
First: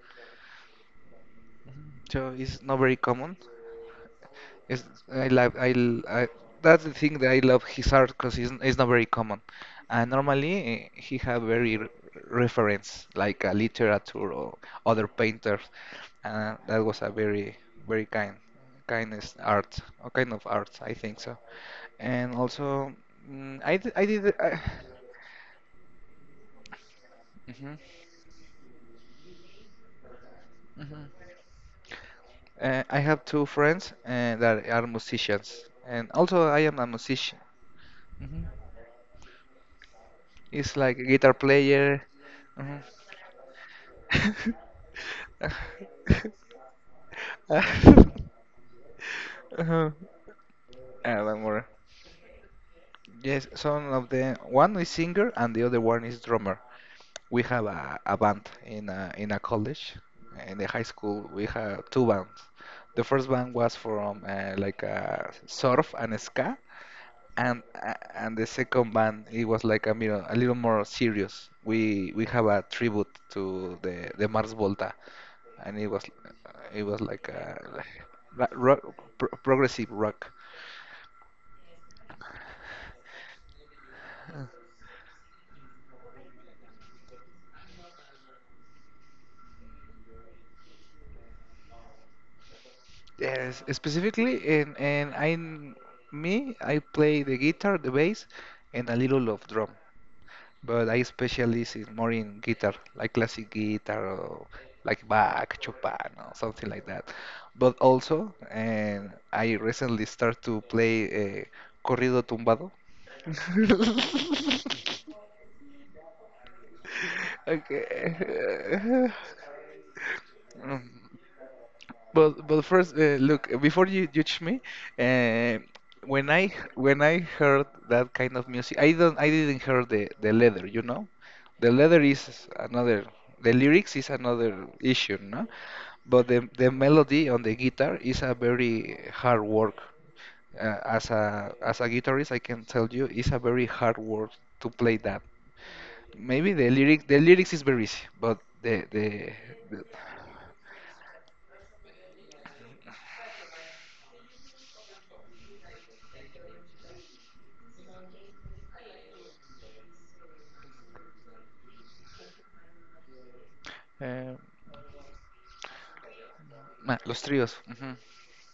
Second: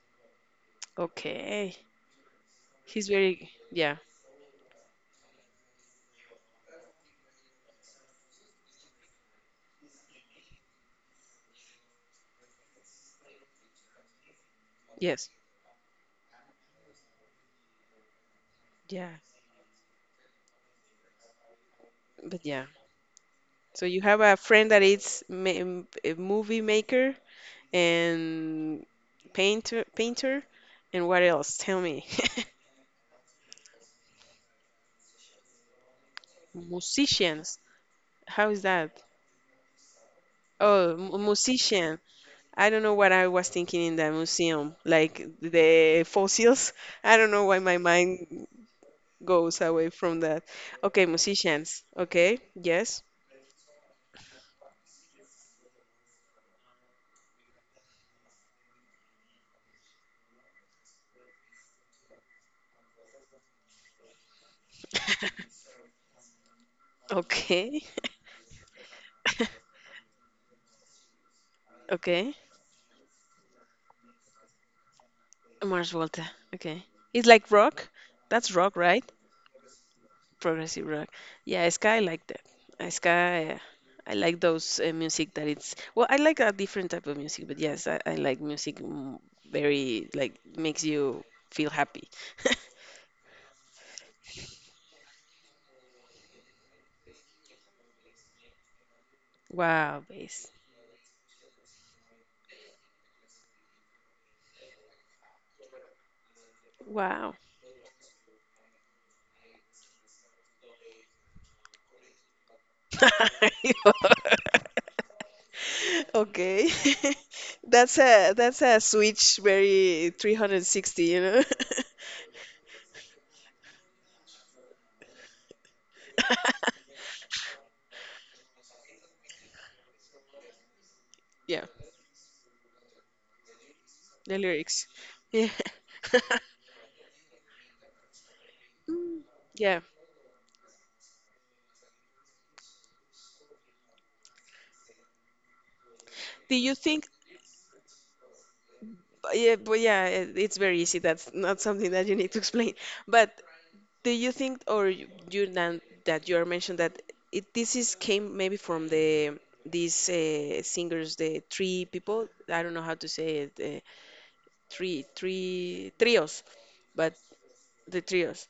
[SPEAKER 2] Okay.
[SPEAKER 1] Mhm. So it's not very
[SPEAKER 2] He's
[SPEAKER 1] common,
[SPEAKER 2] very, yeah,
[SPEAKER 1] it's, I love I, l- I- that's the thing that I love his art because it's not very common. And normally eh, he have very r reference like a literature or other
[SPEAKER 2] yes,
[SPEAKER 1] painters. And that was a very
[SPEAKER 2] yeah.
[SPEAKER 1] kind of art I think so. And
[SPEAKER 2] But yeah.
[SPEAKER 1] also mm, I
[SPEAKER 2] So
[SPEAKER 1] d-
[SPEAKER 2] you
[SPEAKER 1] I
[SPEAKER 2] have
[SPEAKER 1] did
[SPEAKER 2] a
[SPEAKER 1] I,
[SPEAKER 2] friend that is a movie maker
[SPEAKER 1] mhm,
[SPEAKER 2] and painter, painter,
[SPEAKER 1] mhm.
[SPEAKER 2] and what else? Tell me.
[SPEAKER 1] I have two friends that are musicians, and also I am a musician.
[SPEAKER 2] Musicians.
[SPEAKER 1] hmm
[SPEAKER 2] How is that?
[SPEAKER 1] It's
[SPEAKER 2] Oh,
[SPEAKER 1] like a guitar
[SPEAKER 2] musician.
[SPEAKER 1] player.
[SPEAKER 2] I
[SPEAKER 1] Mhm.
[SPEAKER 2] don't know what I was thinking in the museum, like the fossils. I don't know why my mind goes
[SPEAKER 1] Uh-huh.
[SPEAKER 2] away from that. Okay,
[SPEAKER 1] One more.
[SPEAKER 2] musicians. Okay, yes.
[SPEAKER 1] Yes, some of the one is singer and the other one is drummer. We have a band in a college, in the high school. We have two bands. The first band was from like a surf and ska,
[SPEAKER 2] Okay,
[SPEAKER 1] and the second band it was like a little more serious. We
[SPEAKER 2] okay.
[SPEAKER 1] have a tribute to the Mars Volta, and
[SPEAKER 2] Mars Volta.
[SPEAKER 1] it
[SPEAKER 2] Okay.
[SPEAKER 1] was
[SPEAKER 2] It's
[SPEAKER 1] like
[SPEAKER 2] like
[SPEAKER 1] a
[SPEAKER 2] rock.
[SPEAKER 1] like
[SPEAKER 2] That's rock,
[SPEAKER 1] rock,
[SPEAKER 2] right?
[SPEAKER 1] progressive rock.
[SPEAKER 2] Progressive rock. Yeah, ska, I like that. Ska, I like
[SPEAKER 1] Uh,
[SPEAKER 2] those music that it's, well, I like a different type of music, but yes, I like music, mm, very like makes you feel happy.
[SPEAKER 1] Yes, specifically, and I play the guitar, the bass, and a little of drum.
[SPEAKER 2] Wow, bass.
[SPEAKER 1] But I specialize in more in guitar, like classic guitar or like Bach, Chopin, or something like that.
[SPEAKER 2] Wow.
[SPEAKER 1] But also, and I recently start to play corrido tumbado.
[SPEAKER 2] Okay. That's
[SPEAKER 1] Okay.
[SPEAKER 2] a switch very 360, you know.
[SPEAKER 1] But first, look, before you judge me, uh, when I when I heard that kind of music, I didn't hear the leather, you know,
[SPEAKER 2] Yeah,
[SPEAKER 1] the leather is another, the lyrics is
[SPEAKER 2] the
[SPEAKER 1] another
[SPEAKER 2] lyrics.
[SPEAKER 1] issue, no,
[SPEAKER 2] Yeah.
[SPEAKER 1] but the melody on the guitar is a very
[SPEAKER 2] Mm.
[SPEAKER 1] hard work.
[SPEAKER 2] Yeah.
[SPEAKER 1] As a guitarist, I can tell you, it's a very hard work to play that. Maybe
[SPEAKER 2] Do you think,
[SPEAKER 1] the lyrics is very easy, but
[SPEAKER 2] but yeah, but
[SPEAKER 1] the
[SPEAKER 2] yeah, it- it's very easy. That's not something that you need to explain. But do you think, or you, that you are mentioned that it this is came maybe from the these singers, the three people. I don't know how to say it.
[SPEAKER 1] um,
[SPEAKER 2] Three, three trios, but
[SPEAKER 1] Los tríos. Ujú.
[SPEAKER 2] the trios,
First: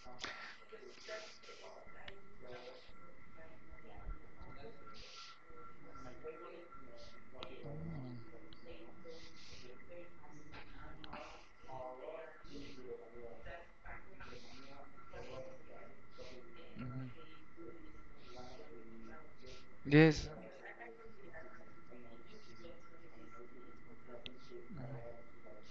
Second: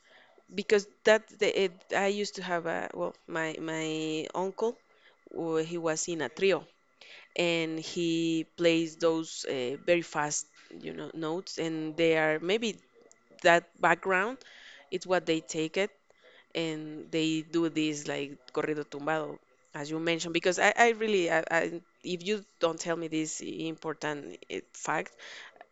[SPEAKER 2] because that the, it, I used to have a, well, my uncle, he was in a trio and he plays those very fast, you know, notes, and they are maybe that background, it's what they take it
[SPEAKER 1] Mhm.
[SPEAKER 2] and they do this like corrido tumbado, as you
[SPEAKER 1] Yes,
[SPEAKER 2] mentioned. Because I really I, if you don't tell me this important fact,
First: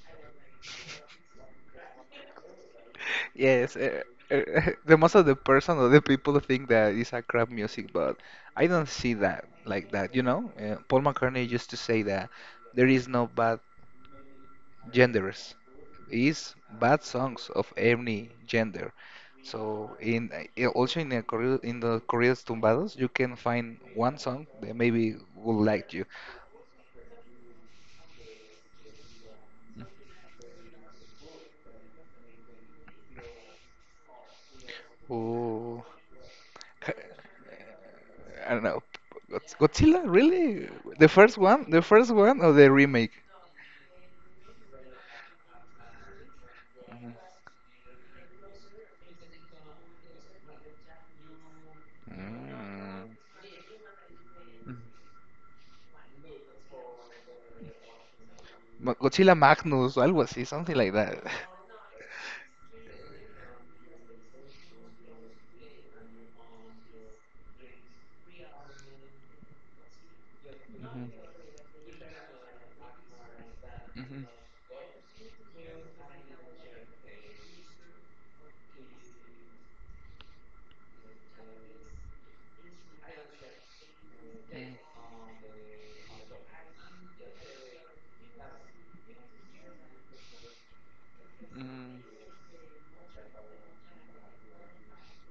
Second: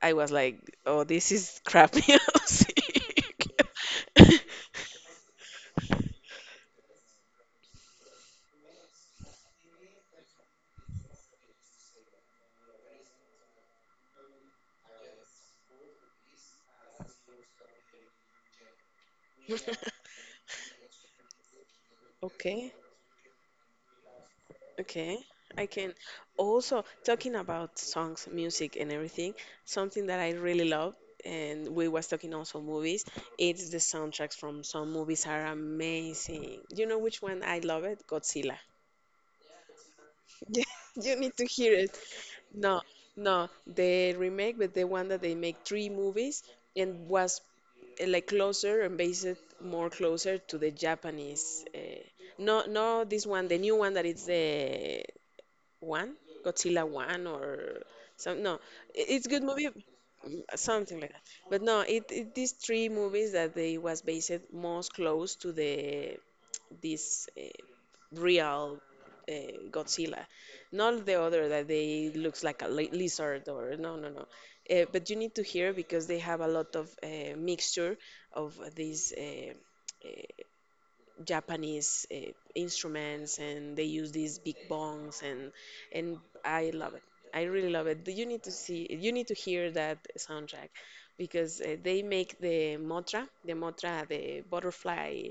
[SPEAKER 2] I was like, oh, this is crap music.
[SPEAKER 1] yes. The most of the person or the people think that it's a crap music, but I don't see that like that. You know, Paul McCartney used to say that there is no bad genders. Is bad songs of any gender. So in also in the corrido, in the corridos
[SPEAKER 2] Okay.
[SPEAKER 1] tumbados, you can find one song that maybe
[SPEAKER 2] Okay,
[SPEAKER 1] will
[SPEAKER 2] I
[SPEAKER 1] like
[SPEAKER 2] can
[SPEAKER 1] you.
[SPEAKER 2] also talking about songs, music, and everything. Something that I really love, and we was talking also movies. It's the soundtracks from some movies are
[SPEAKER 1] Oh.
[SPEAKER 2] amazing. You know which one I love it?
[SPEAKER 1] I
[SPEAKER 2] Godzilla.
[SPEAKER 1] don't know. Godzilla,
[SPEAKER 2] Yeah,
[SPEAKER 1] really? The
[SPEAKER 2] you need
[SPEAKER 1] first
[SPEAKER 2] to
[SPEAKER 1] one?
[SPEAKER 2] hear
[SPEAKER 1] The
[SPEAKER 2] it.
[SPEAKER 1] first one or the
[SPEAKER 2] No,
[SPEAKER 1] remake?
[SPEAKER 2] no, the remake, but the one that they make three movies and was like closer and based more closer to the Japanese. No, no,
[SPEAKER 1] Mm.
[SPEAKER 2] this one, the new one that it's the one, Godzilla One, or some. No, I- It's
[SPEAKER 1] Godzilla
[SPEAKER 2] good movie,
[SPEAKER 1] Magnus, algo
[SPEAKER 2] mm,
[SPEAKER 1] así, something like
[SPEAKER 2] something like
[SPEAKER 1] that.
[SPEAKER 2] that. But no, it these three movies that they was based most close to the this real uh, Godzilla, not the other that they looks like a lizard, or no, no,
[SPEAKER 1] Mhm.
[SPEAKER 2] no. But you need to hear because they have a lot of mixture of these. Japanese instruments, and they use these big
[SPEAKER 1] Mhm.
[SPEAKER 2] bongs. And I love it. I really love it. You need to see, you need to hear that soundtrack, because
[SPEAKER 1] Mm.
[SPEAKER 2] they
[SPEAKER 1] Mm.
[SPEAKER 2] make the motra, the motra, the butterfly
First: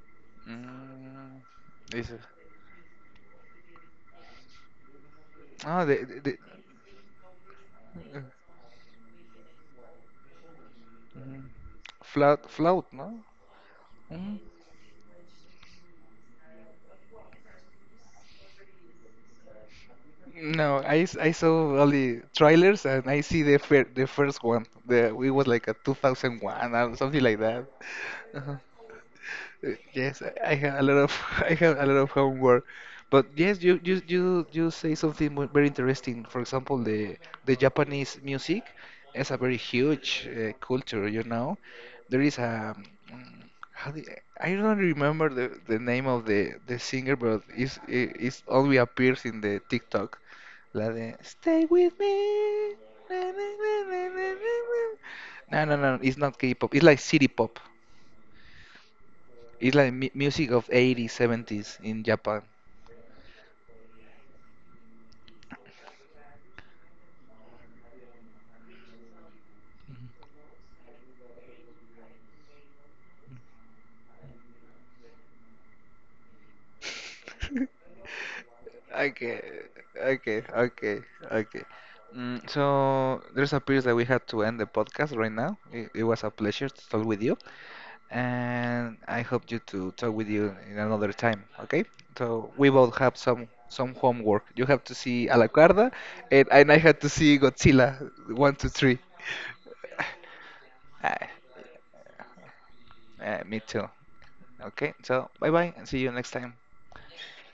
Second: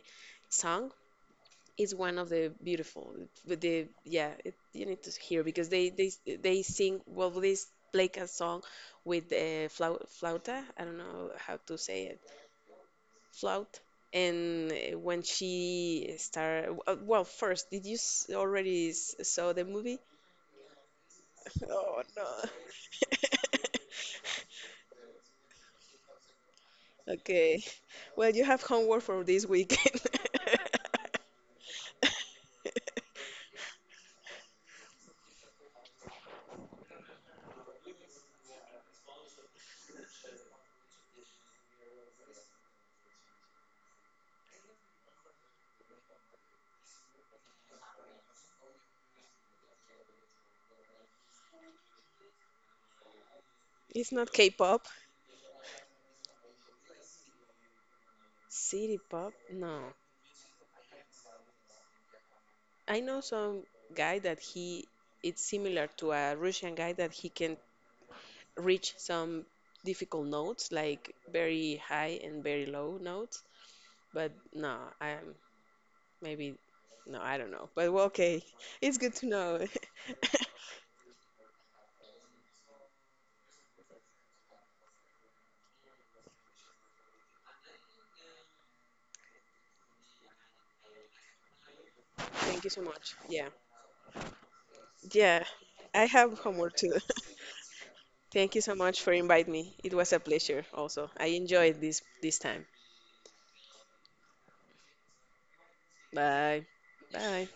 [SPEAKER 2] song,
[SPEAKER 1] Mm,
[SPEAKER 2] is one
[SPEAKER 1] dice.
[SPEAKER 2] of the beautiful. With the, yeah, it, you need to hear because
[SPEAKER 1] Ah,
[SPEAKER 2] they they
[SPEAKER 1] de-
[SPEAKER 2] they sing well. They play
[SPEAKER 1] eh,
[SPEAKER 2] a song with the flauta, I don't know
[SPEAKER 1] mm,
[SPEAKER 2] how to say.
[SPEAKER 1] flout, ¿no?
[SPEAKER 2] Flout.
[SPEAKER 1] Mm.
[SPEAKER 2] And when she started, well, first, did you saw the movie?
[SPEAKER 1] No, I saw
[SPEAKER 2] Oh
[SPEAKER 1] only
[SPEAKER 2] no.
[SPEAKER 1] trailers and I see the first one. The it was like a 2001 or something like
[SPEAKER 2] Okay.
[SPEAKER 1] that.
[SPEAKER 2] Well, you have homework for this weekend.
[SPEAKER 1] Yes, I have a lot of I have a lot of homework, but yes, you say something very interesting. For example, the Japanese music is a very huge culture. You know, there is a mm, how do you- I don't remember the name of the singer, but it's only appears in the TikTok. La de Stay with me. Na, na, na, na, na,
[SPEAKER 2] It's
[SPEAKER 1] na,
[SPEAKER 2] not
[SPEAKER 1] na."
[SPEAKER 2] K-pop.
[SPEAKER 1] No, it's not K-pop. It's like city pop.
[SPEAKER 2] City pop?
[SPEAKER 1] It's
[SPEAKER 2] No.
[SPEAKER 1] like music of 80s, 70s in Japan.
[SPEAKER 2] I know some guy that he it's similar to a Russian guy that he can reach some difficult notes, like very high and very low notes. But no, I am maybe no, I don't know. But well, okay, it's good to
[SPEAKER 1] Okay,
[SPEAKER 2] know.
[SPEAKER 1] okay, okay, okay. Mm, so there's a period that we had to end the podcast right now. It was a pleasure to talk with you, and I hope you to talk with you in another time. Okay? So
[SPEAKER 2] Thank you
[SPEAKER 1] we
[SPEAKER 2] so
[SPEAKER 1] both
[SPEAKER 2] much.
[SPEAKER 1] have
[SPEAKER 2] Yeah,
[SPEAKER 1] some homework. You have to see
[SPEAKER 2] yeah,
[SPEAKER 1] Alacarda,
[SPEAKER 2] I have
[SPEAKER 1] and
[SPEAKER 2] homework
[SPEAKER 1] I
[SPEAKER 2] too.
[SPEAKER 1] had to see Godzilla
[SPEAKER 2] Thank
[SPEAKER 1] one,
[SPEAKER 2] you
[SPEAKER 1] two,
[SPEAKER 2] so much
[SPEAKER 1] three.
[SPEAKER 2] for inviting me. It was a pleasure. Also,
[SPEAKER 1] Ah,
[SPEAKER 2] I enjoyed this time.
[SPEAKER 1] ah, me too. Okay, so bye bye and see you next time.
[SPEAKER 2] Bye, bye.